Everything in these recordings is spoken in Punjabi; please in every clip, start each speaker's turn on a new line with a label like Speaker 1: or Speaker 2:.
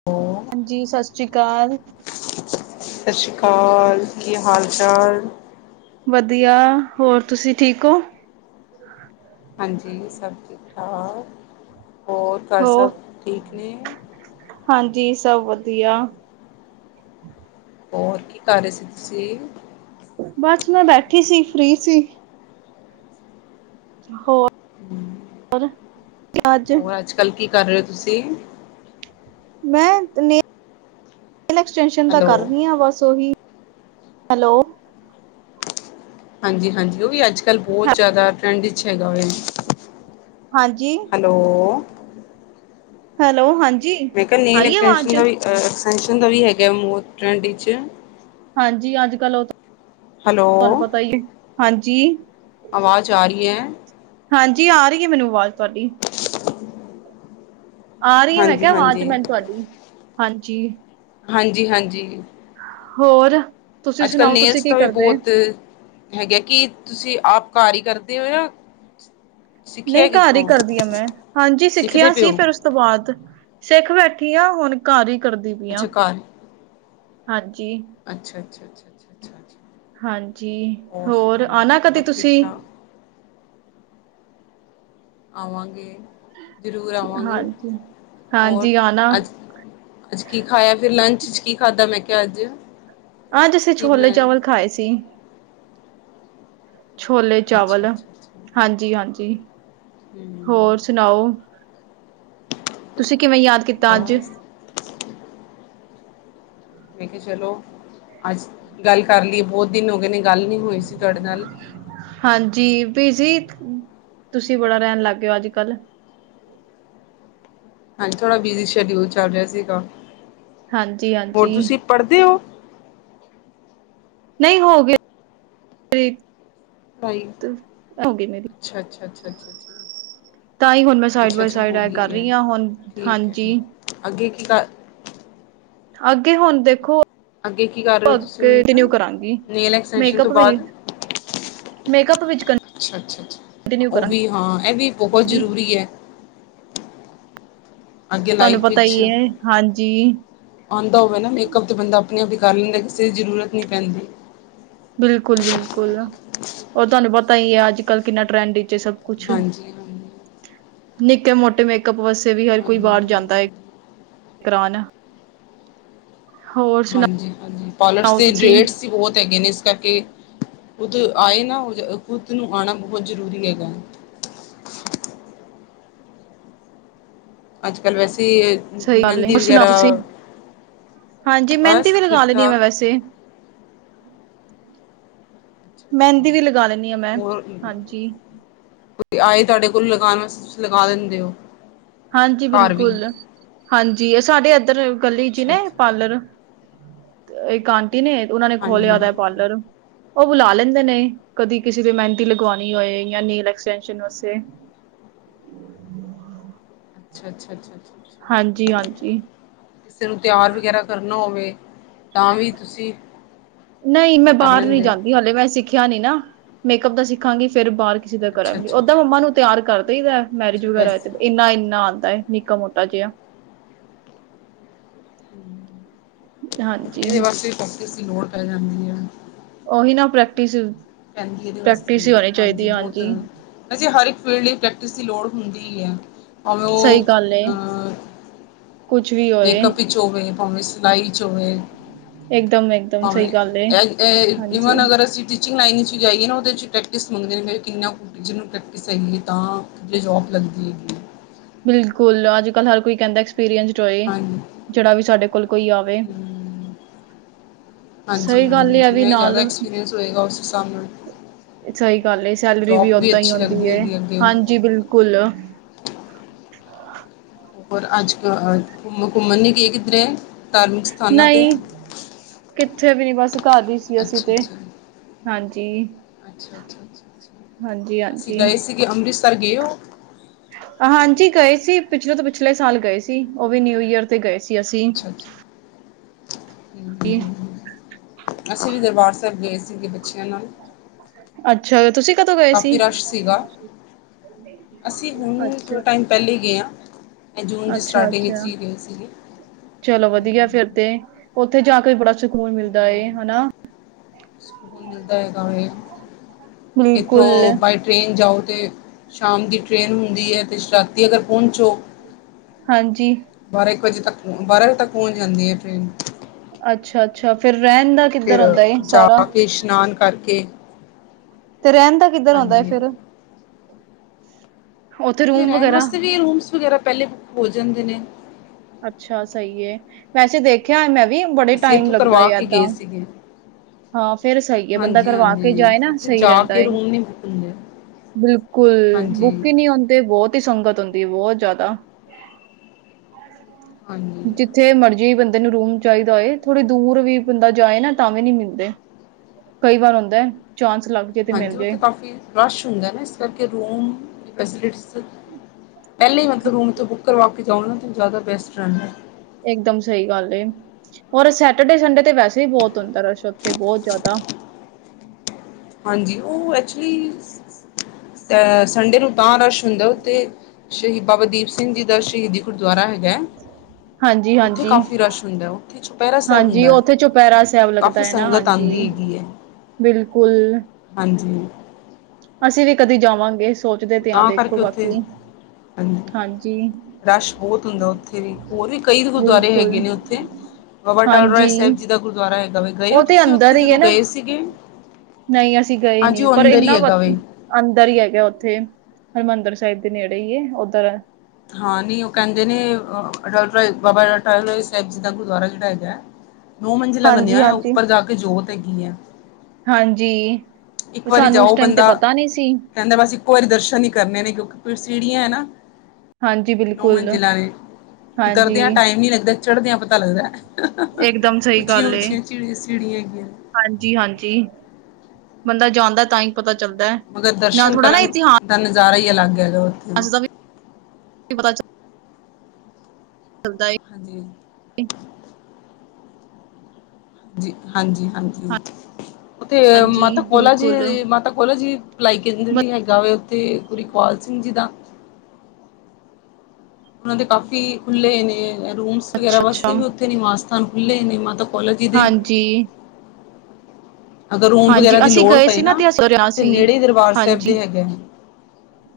Speaker 1: [unintelligible] [unintelligible]
Speaker 2: ਹਾਂਜੀ, ਸਤਿ ਸ੍ਰੀ ਅਕਾਲ।
Speaker 1: ਸਤਿ ਸ੍ਰੀ ਅਕਾਲ, ਕੀ ਹਾਲ- ਚਾਲ?
Speaker 2: ਵਧੀਆ, ਹੋਰ ਤੁਸੀ ਠੀਕ ਹੋ?
Speaker 1: ਹਾਂਜੀ, ਸਬ ਠੀਕ- ਠਾਕ, ਹੋਰ ਘਰ ਸਬ
Speaker 2: ਹੋਰ
Speaker 1: ਠੀਕ ਨੇ?
Speaker 2: ਹਾਂਜੀ, ਸਬ ਵਧੀਆ।
Speaker 1: ਹੋਰ, ਕੀ ਕਰ ਰਹੇ ਸੀ ਤੂਸੀ?
Speaker 2: ਬਸ ਮੈਂ ਬੈਠੀ ਸੀ, ਫ੍ਰੀ ਸੀ। ਹੋਰ
Speaker 1: ਹੋਰ ਅੱਜ ਕੱਲ ਕੀ ਕਰ ਰਹੇ ਹੋ ਤੂਸੀ?
Speaker 2: ਮੈਂ, ਨੇ [inaudible] ਐਕਸਟੇਨਸ਼ਨ ਦਾ
Speaker 1: ਹੈਲੋ
Speaker 2: ਕਾਰੀ ਆਂ ਬਸ ਓਹੀ। ਹੈਲੋ
Speaker 1: ਹਾਂਜੀ, ਹਾਂਜੀ ਓ ਵੀ ਅੱਜ ਕੱਲ ਬਹੁਤ ਜਿਆਦਾ ਟੈ੍ਂਡ ਚ ਹੈਗਾ ਏ।
Speaker 2: ਹਾਂਜੀ।
Speaker 1: ਹੈਲੋ
Speaker 2: ਹੈਲੋ, ਹਾਂਜੀ।
Speaker 1: ਮੈਂ ਕੇਆ ਨੇਲ
Speaker 2: ਆਈ
Speaker 1: ਐਕਟੈਂਸ਼ਨ
Speaker 2: ਆਵਾਜ਼
Speaker 1: ਦਾ ਵੀ ਐਕਸੇਨਸ਼ਨ ਦਾ ਵੀ ਹੈਗਾ ਬੋਤ ਟੈ੍ਂਡ ਇਚ।
Speaker 2: ਹਾਂਜੀ, ਅੱਜ ਕੱਲ ਓ [unintelligible]
Speaker 1: ਹੈਲੋ
Speaker 2: ਤੁਆਨੂ ਪਤਾਈ ਏ, ਹਾਂਜੀ
Speaker 1: ਆਵਾਜ ਆਰੀ ਐ?
Speaker 2: ਹਾਂਜੀ, ਆਰੀ ਏ ਮੈਨੂ ਅਵਾਜ਼ ਤੁਆਡੀ। ਆਰੀ ਏ
Speaker 1: ਹਾਂਜੀ
Speaker 2: ਮੈਕੇਆ ਅਵਾਜ
Speaker 1: ਹਾਂਜੀ
Speaker 2: ਮੈਨ ਤੂਆਡੀ, ਹਾਂਜੀ
Speaker 1: ਹਾਂਜੀ- ਹਾਂਜੀ।
Speaker 2: ਹੋਰ। ਤੁਸੀਂ
Speaker 1: ਅੱਜ ਕੱਲ
Speaker 2: ਸੁਣਾਓ ਤੁਸੀਂ
Speaker 1: ਨੇਲਸ
Speaker 2: ਕੀ
Speaker 1: ਦਾ ਵੀ
Speaker 2: ਕਰਦੇ
Speaker 1: ਬੋਤ ਹੈਗਾ ਕੀ, ਤੂਸੀ ਆਪ ਘਾਰ ਈ ਕਰਦੇ ਓ ਯਾ
Speaker 2: ਨਈ ਘਰ ਈ ਕਰਦੀ ਆ ਮੈਂ, ਹਾਂਜੀ
Speaker 1: ਸਿੱਖਦੇ
Speaker 2: ਸਿੱਖਆ
Speaker 1: ਪਏ
Speaker 2: ਸੀ
Speaker 1: ਹੋ
Speaker 2: ਫਿਰ ਉਸ ਤੋ ਬਾਦ, ਸਿਖ ਬੈਠੀ ਆਂ ਹੁਣ ਘਾਰ ਈ ਕਰਦੀ ਬੀਆਂ।
Speaker 1: ਅੱਛਾ ਘਰ
Speaker 2: ਹਾਂਜੀ।
Speaker 1: ਅੱਛਾ- ਅੱਛਾ [unintelligible]
Speaker 2: ਹਾਂਜੀ, ਹੋਰ
Speaker 1: ਸੁਣਾਓ
Speaker 2: ਆਨਾ ਕਦੇ
Speaker 1: ਸਭ ਠੀਕ
Speaker 2: ਤੂਸੀ।
Speaker 1: ਠਾਕ ਆਵਾਂਗੇ, ਜਰੂਰ ਆਵਾਂਗੇ,
Speaker 2: ਹਾਂਜੀ
Speaker 1: ਔਰ,
Speaker 2: ਹਾਂਜੀ ਆਣਾ
Speaker 1: ਅੱਜ ਅੱਜ ਕੀ ਖਾਯਾ ਫਿਰ, ਲੰਚ ਚ ਕੀ ਖਾਦਾ ਮੈਂ ਕੇਆ ਅੱਜ?
Speaker 2: ਆਜ ਅਸੀ
Speaker 1: ਕੀ ਬਣਾਇਆ
Speaker 2: ਛੋਲੇ-ਚਾਵਲ ਖਾਏ ਸੀ। ਛੋਲੇ
Speaker 1: ਅੱਛਾ
Speaker 2: -ਚਾਵਲ,
Speaker 1: ਅੱਛਾ ਅੱਛਾ
Speaker 2: ਹਾਂਜੀ-ਹਾਂਜੀ।
Speaker 1: [inaudible]
Speaker 2: ਹੋਰ ਸੁਨਾਓ, ਤੂਸੀ ਕਿਵੇਂ ਯਾਦ ਕੀ
Speaker 1: [unintelligible] ਮੈਂ ਕੇਆ ਚਲੋ, ਅੱਜ਼ ਗੱਲ ਕਰ ਲੀਏ ਬੋਤ ਦਿਨ ਹੋਗੇ ਨੇ ਗੱਲ ਨੀ ਹੋਈ ਸੀ ਤੂਆਡੇ ਨਾਲ।
Speaker 2: ਹਾਂਜੀ, ਬੀਜੀ਼, ਤੁਸੀ ਬੜਾ ਰੇਨ ਲਗ ਗਏ ਔ ਅੱਜ ਕਲ।
Speaker 1: ਹਾਂਜੀ, ਥੋੜਾ ਬੀਜ਼ੀ ਸੈ਼ਡਊਲ ਚਲ ਰਿਆ ਸੀਗਾ।
Speaker 2: ਹਾਂਜੀ-ਹਾਂਜੀ।
Speaker 1: ਪੜਦੇ ਓ?
Speaker 2: ਨਈ ਹੋਗੀ [inaudible]
Speaker 1: [unintelligible] ਛਾ-ਛਾ, ਛਾ- ਛਾ
Speaker 2: ਤਾਂਈ ਹੁਨ ਮੈਂ ਸਾਈਡ ਬਾਏ ਸਾਈਡ ਐ ਕਰ ਰੀਆ ਹੁਨ,
Speaker 1: ਠੀਕ ਹੈ
Speaker 2: ਹਾਂਜੀ।
Speaker 1: ਅੱਗੇ ਕੀ ਕ?
Speaker 2: ਅੱਗੇ ਹੁਨ ਦੇਖੋ।
Speaker 1: ਅੱਗੇ ਕੀ ਕਰ ਰਹੇ ਹੋ ਤੁਸੀਂ
Speaker 2: ਅਗੇ
Speaker 1: ਹੁਣ
Speaker 2: ਰਿਨਿਊ ਕਰਾਂਗੀ
Speaker 1: ਨੇਲ ਐਕਸਟੈਂਸ਼ਨ ਤੋਂ
Speaker 2: ਮੇਕਅਪ
Speaker 1: ਬਾਅਦ
Speaker 2: ਵੀ ਮੇਕਅੱਪ ਵਿੱਚ ਕਨੰ
Speaker 1: ਅੱਛਾ-ਅੱਛਾ, ਅੱਛਾ ਉਹ ਵੀ ਹਾਂ, ਇਹ ਵੀ ਬਹੁਤ ਜ਼ਰੂਰੀ ਹੈ। ਅੱਗੇ
Speaker 2: ਤੁਹਾਨੂੰ
Speaker 1: ਲਾਈਫ
Speaker 2: ਪਤਾ
Speaker 1: ਵਿੱਚ
Speaker 2: ਈ ਏ, ਹਾਂਜੀ।
Speaker 1: ਆਉਂਦਾ ਹੋਵੇ ਨਾ ਮੇਕਅਪ ਤੇ ਬੰਦਾ ਆਪਣੇ ਆਪ ਵੀ ਕਰ ਲੈਂਦਾ, ਕਿਸੇ ਦੀ ਜ਼ਰੂਰਤ ਨਹੀਂ ਪੈਂਦੀ।
Speaker 2: ਬਿਲਕੁਲ -ਬਿਲਕੁਲ ਉਹ ਤੁਹਾਨੂੰ ਪਤਾ ਹੀ ਹੈ ਅੱਜ ਕੱਲ ਕਿੰਨਾ ਟਰੈਂਡ ਵਿੱਚ ਏ ਸਭ ਕੁਛ
Speaker 1: ਹਾਂਜੀ ਹਾਂਜੀ
Speaker 2: ਨਿੱਕੇ -ਮੋਟੇ ਮੇਕਅੱਪ ਵਾਸੇ ਵੀ ਹਰ ਕੋਈ
Speaker 1: ਹਾਂਜੀ
Speaker 2: ਬਾਹਰ ਜਾਂਦਾ ਏ।
Speaker 1: ਹਾਂਜੀ
Speaker 2: ਕਰਾਨ।
Speaker 1: ਹਾਂਜੀ-ਹਾਂਜੀ, ਪਾਰਲਰਸ ਦੇ
Speaker 2: ਤੁਸੀਂ
Speaker 1: ਰੇਟਸ ਹੀ ਬਹੁਤ ਹੈਗੇ ਨੇ ਇਸ ਕਰਕੇ ਖੁਦ ਆਏ ਨਾ, ਹੋ ਖੁੱਦ ਨੂੰ ਆਉਣਾ ਬਹੁਤ ਜ਼ਰੂਰੀ ਹੈਗਾ। ਅੱਜ ਕੱਲ੍ਹ ਵੈਸੇ ਈ ਏ
Speaker 2: ਸਹੀ ਗੱਲ ਹੈ
Speaker 1: ਮੈਂਦੀ
Speaker 2: ਹੋਰ ਸੁਣਾਓ ਤੁਸੀਂ
Speaker 1: ਵਗੈਰਾ, ਬਸ ਠੀਕ-ਠਾਕ।
Speaker 2: ਅਸੇ ਮਹਿੰਦੀ ਵੀ ਲਗਾ ਲੈਂਨੀ ਆ ਮੈਂ ਹਾਂਜੀ।
Speaker 1: ਜੇ ਆਏ ਤੁਹਾਡੇ ਕੋਲ ਲਗਾਨ ਵਸਤੇ ਤੁਸੀਂ ਲਗਾ ਦਿੰਦੇ ਹੋ।
Speaker 2: ਹਾਂਜੀ,
Speaker 1: ਘਰ ਵੀ
Speaker 2: ਬਿਲਕੁਲ ਹਾਂਜੀ, ਸਾਡੇ ਇੱਧਰ ਗਲੀ ਜੀ
Speaker 1: ਅੱਛਾ
Speaker 2: ਨੇ
Speaker 1: ਅੱਛਾ
Speaker 2: ਪਾਰਲਰ। ਇੱਕ ਆਂਟੀ ਨੇ ਉਹਨਾਂ ਨੇ
Speaker 1: ਹਾਂਜੀ
Speaker 2: ਖੋਲਿਆ ਦਾ ਏ ਪਾਰਲਰ। ਉਹ ਬੁਲਾ ਲੈਂਦੇ ਨੇ ਕਦੀ ਕਿਸੇ ਦੇ ਮਹਿੰਦੀ ਲਗਵਾਉਣੀ ਹੋਏ ਜਾਂ ਨੈਲ ਐਕਸਟੈਨਸ਼ਨ ਵਾਸਤੇ।
Speaker 1: ਅੱਛਾ -ਅੱਛਾ, ਅੱਛਾ-ਅੱਛਾ, ਛਾ।
Speaker 2: ਹਾਂਜੀ ਹਾਂਜੀ,
Speaker 1: ਕਿਸੇ ਨੂੰ ਤਿਆਰ ਵਗੈਰਾ ਕਰਨਾ ਹੋਵੇ। ਤਾਂ ਵੀ ਤੁਸੀਂ
Speaker 2: ਨਹੀਂ, ਮੈਂ
Speaker 1: ਕਰ
Speaker 2: ਬਾਹਰ ਨੀ
Speaker 1: ਲੈਂਦੇ ਹੋ
Speaker 2: ਜਾਂਦੀ ਹਲੇ ਵੈਸੇ ਸਿੱਖਿਆ ਨੀ ਨਾ ਮੇਕਅਪ ਦਾ ਸਿੱਖਾਂਗੀ ਫੇਰ ਬਾਹਰ ਕਿਸੇ ਦਾ
Speaker 1: ਅੱਛਾ
Speaker 2: ਕਰਾਂਗੇ
Speaker 1: ਅੱਛਾ
Speaker 2: ਓਦਾਂ
Speaker 1: ਅੱਛਾ
Speaker 2: ਮੰਮਾ ਨੂੰ ਤਿਆਰ ਕਰਦਾ ਦਈ ਦਾ ਮੈਰਿਜ
Speaker 1: ਅੱਛਾ
Speaker 2: ਵਗੈਰਾ
Speaker 1: ਬਸ
Speaker 2: ਤੇ। ਇੰਨਾ ਇੰਨਾ ਆਂਦਾ ਏ ਨਿੱਕਾ ਮੋਟਾ ਜਿਹਾ ਹਾਂਜੀ
Speaker 1: ਇਹਦੇ ਵਾਸਤੇ ਵੀ ਪ੍ਰੇਕਟਿਸ ਦੀ ਲੋੜ ਪੈ ਜਾਂਦੀ ਐ।
Speaker 2: ਉਹੀ ਨਾ ਪ੍ਰੈਕਟਿਸ
Speaker 1: ਪੈਂਦੀ ਆ ਇਹਦੇ
Speaker 2: ਪ੍ਰੈਕਟਿਸ
Speaker 1: ਵਾਸਤੇ
Speaker 2: ਹੀ ਹੋਣੀ
Speaker 1: ਹਾਂਜੀ
Speaker 2: ਚਾਹੀਦੀ ਹੈ
Speaker 1: ਬਹੁਤ ਵੈਸੇ ਹਰ ਇੱਕ ਫੀਲਡ ਲਈ ਪ੍ਰੈਕਟਿਸ ਦੀ ਲੋੜ ਹੁੰਦੀ ਈ ਐ।
Speaker 2: ਸਹੀ ਗੱਲ ਕੁਛ ਵੀ ਹੋਏ।
Speaker 1: ਮੇਕਅਪ ਵਿੱਚ ਹੋਵੇ ਭਾਵੇਂ ਸਿਲਾਈ ਚ ਹੋਵੇ
Speaker 2: ਇੱਕਦਮ ਇੱਕਦਮ ਸਹੀ
Speaker 1: ਭਾਵੇਂ
Speaker 2: ਗੱਲ ਏ ਹਾਂਜੀ
Speaker 1: ਇਵਨ ਅਗਰ ਅਸੀ ਟੀਚਿੰਗ ਲਾਈਨ 'ਚ ਜਾਈਏ ਨੇ ਉਹਦੇ 'ਚ ਪ੍ਰੈਕਟਿਸ ਮੰਗਦੇ ਨੇ ਫਿਰ ਕਿੰਨਾ ਟੀਚਰ ਨੂੰ ਪ੍ਰੈਕਟਿਸ ਹੈਗੀ ਤਾਂ ਜੇ ਜੋਬ ਲੱਗਦੀ ਹੈਗੀ।
Speaker 2: ਬਿਲਕੁਲ ਅੱਜ ਕੱਲ ਹਰ ਕੋਈ ਕਹਿੰਦਾ ਐਕਸਪੀਰੀਐਂਸ ਹੋਏ
Speaker 1: ਹਾਂਜੀ
Speaker 2: ਜਿਹੜਾ ਵੀ ਸਾਡੇ ਕੋਲ ਕੋਈ ਆਵੇ।
Speaker 1: ਹੂੰ ਹਾਂਜੀ
Speaker 2: ਸਹੀ ਗੱਲ ਐ
Speaker 1: ਹਾਂਜੀ
Speaker 2: ਆ ਵੀ
Speaker 1: ਜਿੰਨਾ ਹੀ ਜ਼ਿਆਦਾ
Speaker 2: ਨਾਲ।
Speaker 1: ਐਕਸਪੀਰੀਅੰਸ ਹੋਏਗਾ ਉਸ
Speaker 2: ਸਹੀ ਗੱਲ ਐ ਸੈਲਰੀ ਵੀ
Speaker 1: ਜੋਬ
Speaker 2: ਓਦਾਂ ਹੀ
Speaker 1: ਅੱਛੀ
Speaker 2: ਆਉਂਦੀ
Speaker 1: ਲੱਗਦੀ
Speaker 2: ਐ
Speaker 1: ਹੈਗੀ ਅੱਗੇ
Speaker 2: ਹਾਂਜੀ ਬਿਲਕੁਲ।
Speaker 1: ਔਰ ਅੱਜ ਕ ਘੁੰ ਘੁੰਮਣ ਨੀ ਗਏ ਕਿੱਧਰੇ। ਧਾਰਮਿਕ ਸਥਾਨਾਂ 'ਤੇ।
Speaker 2: ਨਹੀਂ, ਕਿੱਥੇ ਵੀ ਨੀ ਬਸ ਘਰ ਹੀ ਸੀ ਅਸੀਂ
Speaker 1: ਅੱਛਾ
Speaker 2: ਤੇ
Speaker 1: ਅੱਛਾ
Speaker 2: ਹਾਂਜੀ।
Speaker 1: ਅੱਛਾ ਅੱਛਾ
Speaker 2: ਹਾਂਜੀ ਹਾਂਜੀ।
Speaker 1: ਤੁਸੀਂ ਅੰਮ੍ਰਿਤਸਰ ਗਏ ਓ।
Speaker 2: ਹਾਂਜੀ ਗਏ ਸੀ ਪਿਛਲੇ ਤੋਂ ਪਿਛਲੇ ਸਾਲ ਗਏ ਸੀ ਉਹ ਵੀ ਨਿਊ
Speaker 1: ਅੱਛਾ
Speaker 2: ਈਅਰ ਤੇ ਗਏ ਸੀ ਅਸੀਂ।
Speaker 1: ਅੱਛਾ। ਹਮ, ਹਮ, ਹਮ,
Speaker 2: [unintelligible]
Speaker 1: ਹਮ। ਅਸੀਂ ਵੀ ਦਰਬਾਰ ਸਾਹਿਬ ਗਏ ਸੀਗੇ ਬੱਚਿਆਂ ਨਾਲ।
Speaker 2: ਅੱਛਾ ਤੁਸੀਂ ਕਦੋਂ ਗਏ
Speaker 1: ਕਾਫੀ
Speaker 2: ਸੀ?
Speaker 1: ਰਸ਼ ਸੀਗਾ
Speaker 2: ਅੱਛਾ,
Speaker 1: ਥੋੜਾ ਟਾਈਮ ਪਹਿਲੇ ਹੀ ਗਏ ਆ। ਇਹ ਜੂਨ ਦੀ
Speaker 2: ਅੱਛਾ
Speaker 1: ਸਟਾਰਟਿੰਗ
Speaker 2: ਅੱਛਾ,
Speaker 1: ਵਿੱਚ ਸੀਗੇ
Speaker 2: ਚਲੋ ਵਧੀਆ ਫੇਰ ਤੇ ਉੱਥੇ ਜਾ ਕੇ ਵੀ ਬੜਾ ਸਕੂਨ ਮਿਲਦਾ ਹਨਾ।
Speaker 1: ਮਿਲਦਾ ਹੈਗਾ ਵੈ ਇੱਥੋਂ
Speaker 2: ਬਿਲਕੁਲ।
Speaker 1: ਬਾਈ, ਟ੍ਰੇਨ ਜਾਓ ਤੇ ਸ਼ਾਮ ਦੀ ਟ੍ਰੇਨ ਹੁੰਦੀ ਐ ਤੇ ਰਾਤੀ ਅਗਰ ਪਹੁੰਚੋ।
Speaker 2: ਹਾਂਜੀ,
Speaker 1: ਬਾਰਾਂ ਇੱਕ ਵਜੇ ਤੱਕ ਬਾਰਾਂ ਵਜੇ ਤੱਕ ਪਹੁੰਚ ਜਾਂਦੀ ਐ ਟ੍ਰੇਨ।
Speaker 2: ਅੱਛਾ ਅੱਛਾ, ਫੇਰ ਰਹਿਣ ਦਾ। ਕਿੱਧਰ
Speaker 1: ਫਿਰ
Speaker 2: ਹੁੰਦਾ ਏ
Speaker 1: ਜਾ
Speaker 2: ਸਾਰਾ?
Speaker 1: ਕੇ ਇਸ਼ਨਾਨ ਕਰਕੇ
Speaker 2: ਤੇ ਰਹਿਣ ਦਾ ਕਿੱਧਰ ਹੁੰਦਾ
Speaker 1: ਹਾਂਜੀ
Speaker 2: ਫਿਰ।
Speaker 1: ਉੱਥੇ
Speaker 2: ਰੂਮ
Speaker 1: ਰਹਿਣ
Speaker 2: ਵਗੈਰਾ,
Speaker 1: ਵਾਸਤੇ ਵੀ ਰੂਮਸ ਵਗੈਰਾ ਪਹਿਲੇ ਬੁੱਕ ਹੋ ਜਾਂਦੇ ਨੇ।
Speaker 2: ਅੱਛਾ ਸਹੀ ਐ ਵੈਸੇ ਦੇਖਿਆ ਮੈਂ ਵੀ ਬੜੇ
Speaker 1: ਅਸੀਂ
Speaker 2: ਟਾਈਮ
Speaker 1: ਇੱਥੋਂ
Speaker 2: ਲੱਗਦਾ
Speaker 1: ਕਰਵਾ
Speaker 2: ਏ
Speaker 1: ਕੇ
Speaker 2: ਏਦਾਂ।
Speaker 1: ਗਏ ਸੀਗੇ
Speaker 2: ਹਾਂ ਫੇਰ ਸਹੀ ਐ ਬੰਦਾ ਕਰਵਾ
Speaker 1: ਹਾਂਜੀ-ਹਾਂਜੀ
Speaker 2: ਕੇ ਜਾਏ ਨਾ
Speaker 1: ਉੱਥੇ
Speaker 2: ਸਹੀ
Speaker 1: ਜਾ
Speaker 2: ਰਹਿੰਦਾ
Speaker 1: ਕੇ
Speaker 2: ਏ।
Speaker 1: ਰੂਮ ਨਹੀਂ ਬੁੱਕ ਹੁੰਦੇ
Speaker 2: ਬਿਲਕੁਲ
Speaker 1: ਹਾਂਜੀ।
Speaker 2: ਬੁੱਕ ਹੀ ਨੀ ਹੁੰਂਦੇ ਬਹੁਤ ਹੀ ਸੰਗਤ ਹੁੰਦੀ ਐ ਬਹੁਤ ਜ਼ਿਆਦਾ।
Speaker 1: ਹਾਂਜੀ,
Speaker 2: ਜਿੱ ਜਿੱਥੇ ਮਰਜ਼ੀ ਬੰਦੇ ਨੂੰ ਰੂਮ ਚਾਹੀਦਾ ਹੋਏ ਥੋੜ੍ਹੀ ਦੂਰ ਵੀ ਬੰਦਾ ਜਾਏ ਨਾ ਤਾਂ ਵੀ ਨੀ ਮਿਲਦੇ। ਕਈ ਵਾਰ ਹੁੰਦਾ ਚਾਂਸ ਲੱਗਦਾ
Speaker 1: ਹਾਂਜੀ, ਉੱਥੇ ਕਾਫੀ ਰਸ਼ ਹੁੰਦਾ ਨਾ ਇਸ ਕਰਕੇ ਰੂਮ ਫੈਸਿਲਿਟੀਜ਼ ਪਹਿਲਾਂ ਹੀ ਮਤਲਬ ਰੂਮ ਤੋਂ ਬੁੱਕ ਕਰਵਾ ਕੇ ਜਾਓ ਨਾ ਤਾਂ ਜ਼ਿਆਦਾ ਬੈਸਟ ਰਹਿੰਦਾ।
Speaker 2: ਇਕਦਮ ਸਹੀ ਗੱਲ ਏ। ਹੋਰ ਸੈਟਰਡੇ ਸੰਡੇ ਤੇ ਵੈਸੇ ਹੀ ਬਹੁਤ ਹੁੰਦਾ ਰਸ਼ ਉੱਥੇ ਬਹੁਤ ਜ਼ਿਆਦਾ।
Speaker 1: ਹਾਂਜੀ ਉਹ ਐਕਚੁਲੀ ਅ ਸੰਡੇ ਨੂੰ ਤਾਂ ਰਸ਼ ਹੁੰਦਾ ਉਥੇ ਸ਼ਹੀਦ ਬਾਬਾ ਦੀਪ ਸਿੰਘ ਜੀ ਦਾ ਸ਼ਹੀਦੀ ਗੁਰਦੁਆਰਾ ਹੈਗਾ ਐ।
Speaker 2: ਹਾਂਜੀ,
Speaker 1: ਉੱਥੇ
Speaker 2: ਹਾਂਜੀ।
Speaker 1: ਕਾਫੀ ਰਸ਼ ਹੁੰਦਾ ਉਹ।
Speaker 2: ਹਾਂਜੀ ਉੱਥੇ ਚੁਪੈਰਾ ਸਾਹਿਬ
Speaker 1: ਕਾਫ਼ੀ
Speaker 2: ਲੱਗਦਾ ਹੈ ਨਾ
Speaker 1: ਸੰਗਤ
Speaker 2: ਹਾਂਜੀ
Speaker 1: ਆਉਂਦੀ ਹੈਗੀ ਹੈ
Speaker 2: ਬਿਲਕੁਲ।
Speaker 1: ਹਾਂਜੀ।
Speaker 2: ਅਸੀਂ ਵੀ ਕਦੀ ਜਾਵਾਂਗੇ ਸੋਚਦੇ ਤੇ ਆ
Speaker 1: ਤਾਂ
Speaker 2: ਦੇਖੋ
Speaker 1: ਕਰਕੇ ਉੱਥੇ
Speaker 2: ਬਾਕੀ ਹਾਂਜੀ।
Speaker 1: ਰਸ਼ ਬਹੁਤ ਹੁੰਦਾ ਉੱਥੇ ਵੀ ਹੋਰ ਵੀ ਕਈ ਗੁਰਦੁਆਰੇ
Speaker 2: ਬਿਲਕੁਲ।
Speaker 1: ਹੈਗੇ ਨੇ ਉੱਥੇ ਬਾਬਾ ਟੱਲ ਰਾਏ
Speaker 2: ਹਾਂਜੀ,
Speaker 1: ਸਾਹਿਬ ਜੀ ਦਾ ਗੁਰਦੁਆਰਾ ਹੈਗਾ ਵੇ। ਗਏ ਹੋ
Speaker 2: ਉਹ ਤੇ
Speaker 1: ਤੁਸੀਂ ਉੱਥੇ
Speaker 2: ਅੰਦਰ ਹੀ ਹੈ
Speaker 1: ਜਦੋਂ
Speaker 2: ਨਾ
Speaker 1: ਗਏ ਸੀਗੇ
Speaker 2: ਨਹੀਂ ਅਸੀਂ ਗਏ
Speaker 1: ਹਾਂਜੀ
Speaker 2: ਨਹੀਂ
Speaker 1: ਉਹ
Speaker 2: ਪਰ
Speaker 1: ਅੰਦਰ ਹੀ
Speaker 2: ਇੰਨਾ
Speaker 1: ਹੈਗਾ
Speaker 2: ਵਧ
Speaker 1: ਵੇ
Speaker 2: ਅੰਦਰ ਹੀ ਹੈਗਾ ਉੱਥੇ ਹਰਿਮੰਦਰ ਸਾਹਿਬ ਦੇ ਨੇੜੇ ਹੀ ਹੈ ਉੱਧਰ।
Speaker 1: ਹਾਂ ਨਹੀਂ ਉਹ ਕਹਿੰਦੇ ਨੇ [unintelligible] ਬਾਬਾ ਟੱਲ ਸਾਹਿਬ ਜੀ ਦਾ ਗੁਰਦੁਆਰਾ ਜਿਹੜਾ ਹੈਗਾ ਐ। ਨੌ ਮੰਜ਼ਿਲਾ
Speaker 2: ਹਾਂਜੀ,
Speaker 1: ਬਣਿਆ
Speaker 2: ਹਾਂਜੀ।
Speaker 1: ਉੱਪਰ ਜਾ ਕੇ ਜੋਤ ਹੈਗੀ ਹੈ।
Speaker 2: ਹਾਂਜੀ ਉਹ ਸਾਨੂੰ ਉਸ ਟਾਈਮ ਤੇ ਪਤਾ ਨਹੀਂ ਸੀ।
Speaker 1: ਕਹਿੰਦੇ ਬਸ ਇੱਕੋ ਵਾਰੀ ਦਰਸ਼ਨ ਹੀ ਕਰਨੇ ਨੇ ਕਿਉਂਕਿ ਸੀੜੀਆ ਹੈ ਨਾ।
Speaker 2: ਹਾਂਜੀ
Speaker 1: ਨੌ
Speaker 2: ਬਿਲਕੁਲ।
Speaker 1: ਮੰਜ਼ਿਲਾ ਨੇ ਉਤਰਦਿਆਂ
Speaker 2: ਹਾਂਜੀ।
Speaker 1: ਟਾਈਮ ਨਹੀਂ ਲੱਗਦਾ ਚੜਦਿਆਂ ਪਤਾ ਲੱਗਦਾ ਐ।
Speaker 2: ਇਕਦਮ ਸਹੀ
Speaker 1: ਉੱਚੀਆਂ
Speaker 2: ਗੱਲ ਏ
Speaker 1: ਉੱਚੀਆਂ ਸੀੜੀਆਂ ਹੈਗੀਆਂ।
Speaker 2: ਹਾਂਜੀ ਹਾਂਜੀ ਬੰਦਾ ਜਾਂਦਾ ਤਾਂ ਹੀ ਪਤਾ ਚੱਲਦਾ ਐ।
Speaker 1: ਮਗਰ ਦਰਸ਼ਨ ਕਰਨ ਦਾ ਨਜ਼ਾਰਾ ਹੀ ਅਲੱਗ ਹੈਗਾ ਉਥੇ।
Speaker 2: ਅੱਜ ਦਾ ਵੀ ਪਤਾ [unintelligible]
Speaker 1: ਹਾਂਜੀ।
Speaker 2: ਹੈ
Speaker 1: ਜੀ ਹਾਂਜੀ ਹਾਂਜੀ ਉਥੇ
Speaker 2: ਹਾਂਜੀ
Speaker 1: ਮਾਤਾ ਕੋਲਾ ਜੀ
Speaker 2: ਬਿਲਕੁਲ
Speaker 1: ਮਾਤਾ ਕੋਲਾ ਜੀ ਭਲਾਈ ਕੇਂਦਰ ਵੀ ਹੈਗਾ ਵ ਉੱਥੇ ਗੁਰ ਇਕਬਾਲ ਸਿੰਘ ਜੀ ਦਾ। ਉਹਨਾਂ ਦੇ ਕਾਫੀ ਖੁੱਲੇ ਨੇ। ਰੂਮਸ ਵਗੈਰਾ
Speaker 2: ਅੱਛਾ ਅੱਛਾ
Speaker 1: ਵਾਸਤੇ ਵੀ ਉੱਥੇ ਨਿਵਾਸ ਸਥਾਨ ਖੁੱਲ੍ਹੇ ਨੇ ਮਤਲਬ।
Speaker 2: ਹਾਂਜੀ।
Speaker 1: ਅਗਰ ਰੂਮ
Speaker 2: ਹਾਂਜੀ
Speaker 1: ਵਗੈਰਾ ਦੀ
Speaker 2: ਅਸੀਂ
Speaker 1: ਲੋੜ
Speaker 2: ਗਏ
Speaker 1: ਪਏ
Speaker 2: ਸੀ ਨਾ ਤੇ [unintelligible]
Speaker 1: ਤੇ
Speaker 2: ਸੀ
Speaker 1: ਨੇੜੇ ਦਰਬਾਰ ਸਾਹਿਬ
Speaker 2: ਹਾਂਜੀ।
Speaker 1: ਦੇ ਹੈਗੇ ਹਾਂ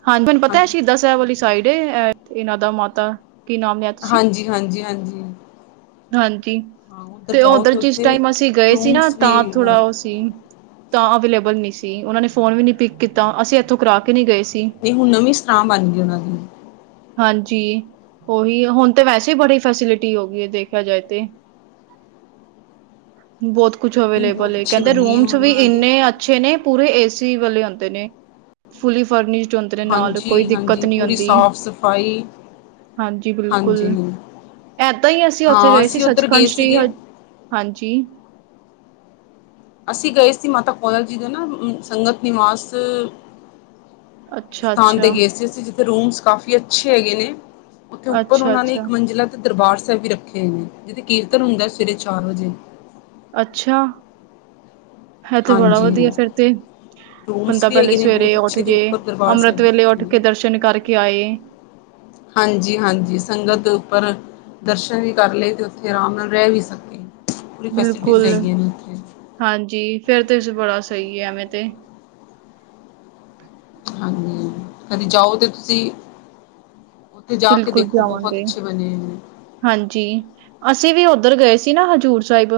Speaker 2: ਹਾਂਜੀ ਤੁਹਾਨੂੰ ਪਤਾ ਹੈ ਸ਼ਹੀਦ ਸਾਹਿਬ ਵਾਲੀ ਸਾਈਡ ਇਹਨਾਂ ਦਾ ਮਾਤਾ ਕੀ ਨਾਮ ਲਿਆ ਤੁਸੀਂ
Speaker 1: ਹਾਂਜੀ ਹਾਂਜੀ ਹਾਂਜੀ।
Speaker 2: ਹਾਂਜੀ
Speaker 1: ਹਾਂ
Speaker 2: ਤੇ
Speaker 1: ਜਾਓ
Speaker 2: ਉੱਧਰ ਜਿਸ
Speaker 1: ਉੱਥੇ
Speaker 2: ਟਾਈਮ ਅਸੀਂ ਗਏ ਸੀ ਨਾ
Speaker 1: ਰੂਮਸ ਵੀ
Speaker 2: ਤਾਂ ਥੋੜਾ ਉਹ
Speaker 1: ਨਹੀਂ
Speaker 2: ਸੀ। ਤਾਂ ਅਵੇਲੇਬਲ ਨਹੀਂ ਸੀ। ਉਹਨਾਂ ਨੇ ਫ਼ੋਨ ਵੀ ਨਹੀਂ ਪਿਕ ਕੀਤਾ। ਅਸੀਂ ਇੱਥੋਂ ਕਰਾ ਕੇ ਨਹੀਂ ਗਏ ਸੀ।
Speaker 1: ਨਹੀਂ, ਹੁਣ ਨਵੀਂ ਸਰਾਂ ਬਣ ਗਈ ਉਹਨਾਂ ਦੀ।
Speaker 2: ਹਾਂਜੀ, ਉਹੀ ਹੁਣ ਤਾਂ ਵੈਸੇ ਬੜੀ ਫੈਸਿਲਿਟੀ ਹੋ ਗਈ ਹੈ ਦੇਖ ਦੇਖਿਆ ਜਾਏ ਤੇ। ਬਹੁਤ ਕੁਛ
Speaker 1: ਨਹੀਂ
Speaker 2: ਅਵੇਲੇਬਲ
Speaker 1: ਬਹੁਤ
Speaker 2: ਐ।
Speaker 1: ਅੱਛੀ
Speaker 2: ਕਹਿੰਦੇ
Speaker 1: ਬਣੀ
Speaker 2: ਰੂਮਸ
Speaker 1: ਹੁਣ
Speaker 2: ਵੀ
Speaker 1: ਉਹਨਾਂ ਦੀ
Speaker 2: ਇੰਨੇ ਅੱਛੇ ਨੇ। ਪੂਰੇ ਏਸੀ ਵਾਲੇ ਆਉਂਦੇ ਨੇ। ਫੁੱਲੀ ਫਰਨਿਸ਼ਡ ਹੁੰਦੇ ਨੇ ਨਾਲ। ਕੋਈ
Speaker 1: ਹਾਂਜੀ
Speaker 2: ਦਿੱਕਤ
Speaker 1: ਹਾਂਜੀ
Speaker 2: ਨਹੀਂ
Speaker 1: ਪੂਰੀ
Speaker 2: ਆਉਂਦੀ।
Speaker 1: ਸਾਫ਼ ਸਫ਼ਾਈ
Speaker 2: ਹਾਂਜੀ ਬਿਲਕੁਲ।
Speaker 1: ਹਾਂਜੀ
Speaker 2: ਏਦਾਂ ਹੀ ਅਸੀਂ ਉੱਥੇ
Speaker 1: ਹਾਂ
Speaker 2: ਗਏ ਸੀ
Speaker 1: ਅਸੀਂ ਉੱਧਰ
Speaker 2: ਸੱਚਖੰਡ
Speaker 1: ਗਏ
Speaker 2: ਸ਼੍ਰੀ ਹ
Speaker 1: ਸੀਗੇ
Speaker 2: ਹਾਂਜੀ।
Speaker 1: ਅਸੀਂ ਗਏ ਸੀ ਮਾਤਾ ਕੌਲਾਂ ਜੀ ਦੇ ਨਾ ਸੰਗਤ ਨਿਵਾਸ
Speaker 2: ਅੱਛਾ,
Speaker 1: ਸਥਾਨ ਤੇ
Speaker 2: ਅੱਛਾ।
Speaker 1: ਗਏ ਸੀ। ਅਸੀਂ ਜਿੱਥੇ ਰੂਮਸ ਕਾਫੀ ਅੱਛੇ ਹੈਗੇ ਨੇ। ਉੱਥੇ ਉੱਪਰ
Speaker 2: ਅੱਛਾ,
Speaker 1: ਉਹਨਾਂ ਨੇ ਇੱਕ
Speaker 2: ਅੱਛਾ,
Speaker 1: ਮੰਜ਼ਿਲਾ ਤੇ ਦਰਬਾਰ ਸਾਹਿਬ ਵੀ ਰੱਖੇ ਹੋਏ ਨੇ। ਜਿੱਥੇ ਕੀਰਤਨ ਹੁੰਦਾ ਹੈ ਸਵੇਰੇ ਚਾਰ ਵਜੇ।
Speaker 2: ਅੱਛਾ। ਇਹ ਤੇ ਬੜਾ
Speaker 1: ਹਾਂਜੀ
Speaker 2: ਵਧੀਆ ਫਿਰ ਤੇ।
Speaker 1: ਰੂਮਸ
Speaker 2: ਬੰਦਾ
Speaker 1: ਵੀ
Speaker 2: ਪਹਿਲੇ
Speaker 1: ਹੈਗੇ ਨੇ
Speaker 2: ਸਵੇਰੇ
Speaker 1: ਬਹੁਤ
Speaker 2: ਉੱਠ
Speaker 1: ਅੱਛੇ ਦੇ
Speaker 2: ਜੇ।
Speaker 1: ਉੱਪਰ ਦਰਬਾਰ
Speaker 2: ਅੰਮ੍ਰਿਤ
Speaker 1: ਸਾਹਿਬ ਵੀ
Speaker 2: ਵੇਲੇ
Speaker 1: ਰੱਖੇ
Speaker 2: ਉੱਠ ਕੇ
Speaker 1: ਨੇ
Speaker 2: ਦਰਸ਼ਨ ਕਰਕੇ ਆਏ।
Speaker 1: ਹਾਂਜੀ ਹਾਂਜੀ। ਸੰਗਤ ਉੱਪਰ ਦਰਸ਼ਨ ਵੀ ਕਰ ਲਏ ਤੇ ਉੱਥੇ ਆਰਾਮ ਨਾਲ ਰਹਿ ਵੀ ਸਕੇ। ਪੂਰੀ ਫੈਸਿਲਿਟੀਜ਼
Speaker 2: ਬਿਲਕੁਲ।
Speaker 1: ਹੈਗੀਆਂ ਨੇ ਉੱਥੇ
Speaker 2: ਹਾਂਜੀ ਫੇਰ ਤੇ ਬੜਾ ਸਹੀ ਹੈ ਐਵੇਂ ਤੇ।
Speaker 1: ਹਾਂਜੀ। ਕਦੇ ਜਾਓ ਤੇ ਤੁਸੀਂ ਉੱਥੇ ਜਾ ਕੇ
Speaker 2: ਬਿਲਕੁਲ
Speaker 1: ਦੇਖੋ ਬਹੁਤ
Speaker 2: ਜਾਵਾਂਗੇ,
Speaker 1: ਅੱਛੇ ਬਣੇ ਨੇ।
Speaker 2: ਹਾਂਜੀ। ਅਸੀਂ ਵੀ ਉੱਧਰ ਗਏ ਸੀ ਨਾ ਹਜ਼ੂਰ ਸਾਹਿਬ।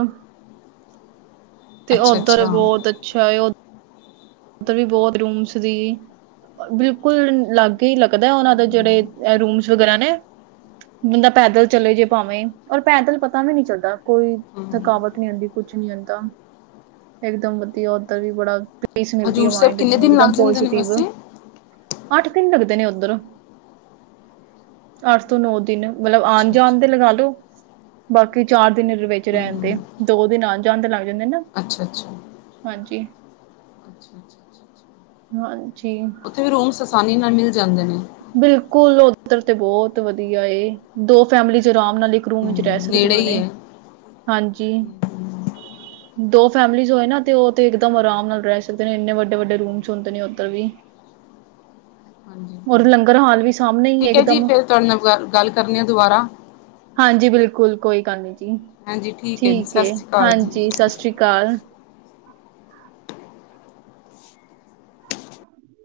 Speaker 2: ਤੇ ਓਧਰ
Speaker 1: ਅੱਛਾ-ਅੱਛਾ ਹੂੰ-ਹੂੰ।
Speaker 2: ਬਹੁਤ ਅੱਛਾ ਉਧਰ ਵੀ ਬਹੁਤ ਰੂਮਸ ਦੀ। ਬਿਲਕੁਲ ਅਲਗ ਹੀ ਲੱਗਦਾ ਉਹਨਾਂ ਦੇ ਜਿਹੜੇ ਰੂਮਸ ਵਗੈਰਾ ਨੇ ਬੰਦਾ ਪੈਦਲ ਚਲੇ ਜੇ ਭਾਵੇਂ ਔਰ ਪੈਦਲ ਪਤਾ ਵੀ ਨਹੀਂ ਚਲਦਾ ਕੋਈ ਥਕਾਵਟ ਨਹੀਂ ਆਉਂਦੀ ਕੁਛ ਨੀ ਆਉਂਦਾ ਇਕਦਮ ਵਧੀਆ ਉੱਧਰ ਵੀ ਬੜਾ ਪੀਸ ਮਿਲਦੀ
Speaker 1: ਹਜ਼ੂਰ
Speaker 2: ਹੈ
Speaker 1: ਸਾਹਿਬ ਕਿੰਨੇ ਦਿਨ ਲੱਗ
Speaker 2: ਇਕਦਮ
Speaker 1: ਜਾਂਦੇ ਨੇ
Speaker 2: ਪੌਸਟਿਵ
Speaker 1: ਵੈਸੇ
Speaker 2: ਅੱਠ ਦਿਨ ਲੱਗਦੇ ਨੇ ਉੱਧਰ ਅੱਠ ਤੋਂ ਨੋ ਦਿਨ ਮਤਲਬ ਆਉਣ ਜਾਣ
Speaker 1: ਅੱਛਾ-ਅੱਛਾ
Speaker 2: ਤੇ ਲਗਾ ਲਓ ਬਾਕੀ ਚਾਰ ਦਿਨ ਵਿੱਚ ਰਹਿਨ ਤੇ
Speaker 1: ਹੂੰ-ਹੂੰ
Speaker 2: ਦੋ ਦਿਨ ਆਨ ਜਾਨ ਤੇ ਲੱਗ ਜਾਂਦੇ
Speaker 1: ਅੱਛਾ ਅੱਛਾ
Speaker 2: ਹਾਂਜੀ।
Speaker 1: ਅੱਛਾ-ਅੱਛਾ।
Speaker 2: ਹਾਂਜੀ।
Speaker 1: ਉੱਥੇ ਵੀ ਰੂਮਸ ਆਸਾਨੀ ਨਾਲ ਮਿਲ ਜਾਂਦੇ ਨੇ
Speaker 2: ਬਿਲਕੁਲ ਉੱਧਰ ਤੇ ਬਹੁਤ ਵਧੀਆ ਏ ਦੋ ਫੈਮਲੀਜ਼ ਆਰਾਮ ਨਾਲ ਇੱਕ ਰੂਮ ਵਿੱਚ ਰਹਿ
Speaker 1: ਹੂੰ ਨੇੜੇ
Speaker 2: ਸਕਦੀਆਂ ਨੇ
Speaker 1: ਹੀ ਹੈ।
Speaker 2: ਹਾਂਜੀ
Speaker 1: ਹੂੰ [inaudible]
Speaker 2: ਦੋ ਫੈਮਲੀਜ਼ ਹੋਏ ਨਾ ਤੇ ਉਹ ਤੇ ਇੱਕਦਮ ਆਰਾਮ ਨਾਲ ਰਹਿ ਸਕਦੇ ਨੇ ਇੰਨੇ ਵੱਡੇ ਵੱਡੇ ਰੂਮਸ ਹੁੰਦੇ ਨੇ ਉੱਧਰ ਵੀ
Speaker 1: ਹਾਂਜੀ
Speaker 2: ਔਰ ਲੰਗਰ ਹਾਲ ਵੀ ਸਾਹਮਣੇ ਹੀ
Speaker 1: ਠੀਕ ਹੈ ਜੀ
Speaker 2: ਇਕਦਮ
Speaker 1: ਫਿਰ ਤੁਹਾਡੇ ਨਾਲ ਗੱਲ ਕਰਨੀ ਆ ਦੁਬਾਰਾ
Speaker 2: ਹਾਂਜੀ ਬਿਲਕੁਲ ਕੋਈ ਗੱਲ ਨੀ ਜੀ
Speaker 1: ਹਾਂਜੀ ਹੈ ਜੀ
Speaker 2: ਠੀਕ
Speaker 1: ਸਤਿ
Speaker 2: ਏ
Speaker 1: ਸ਼੍ਰੀ ਅਕਾਲ ਜੀ
Speaker 2: ਹਾਂਜੀ ਸ ਸਤਿ ਸ਼੍ਰੀ ਆਕਾਲ।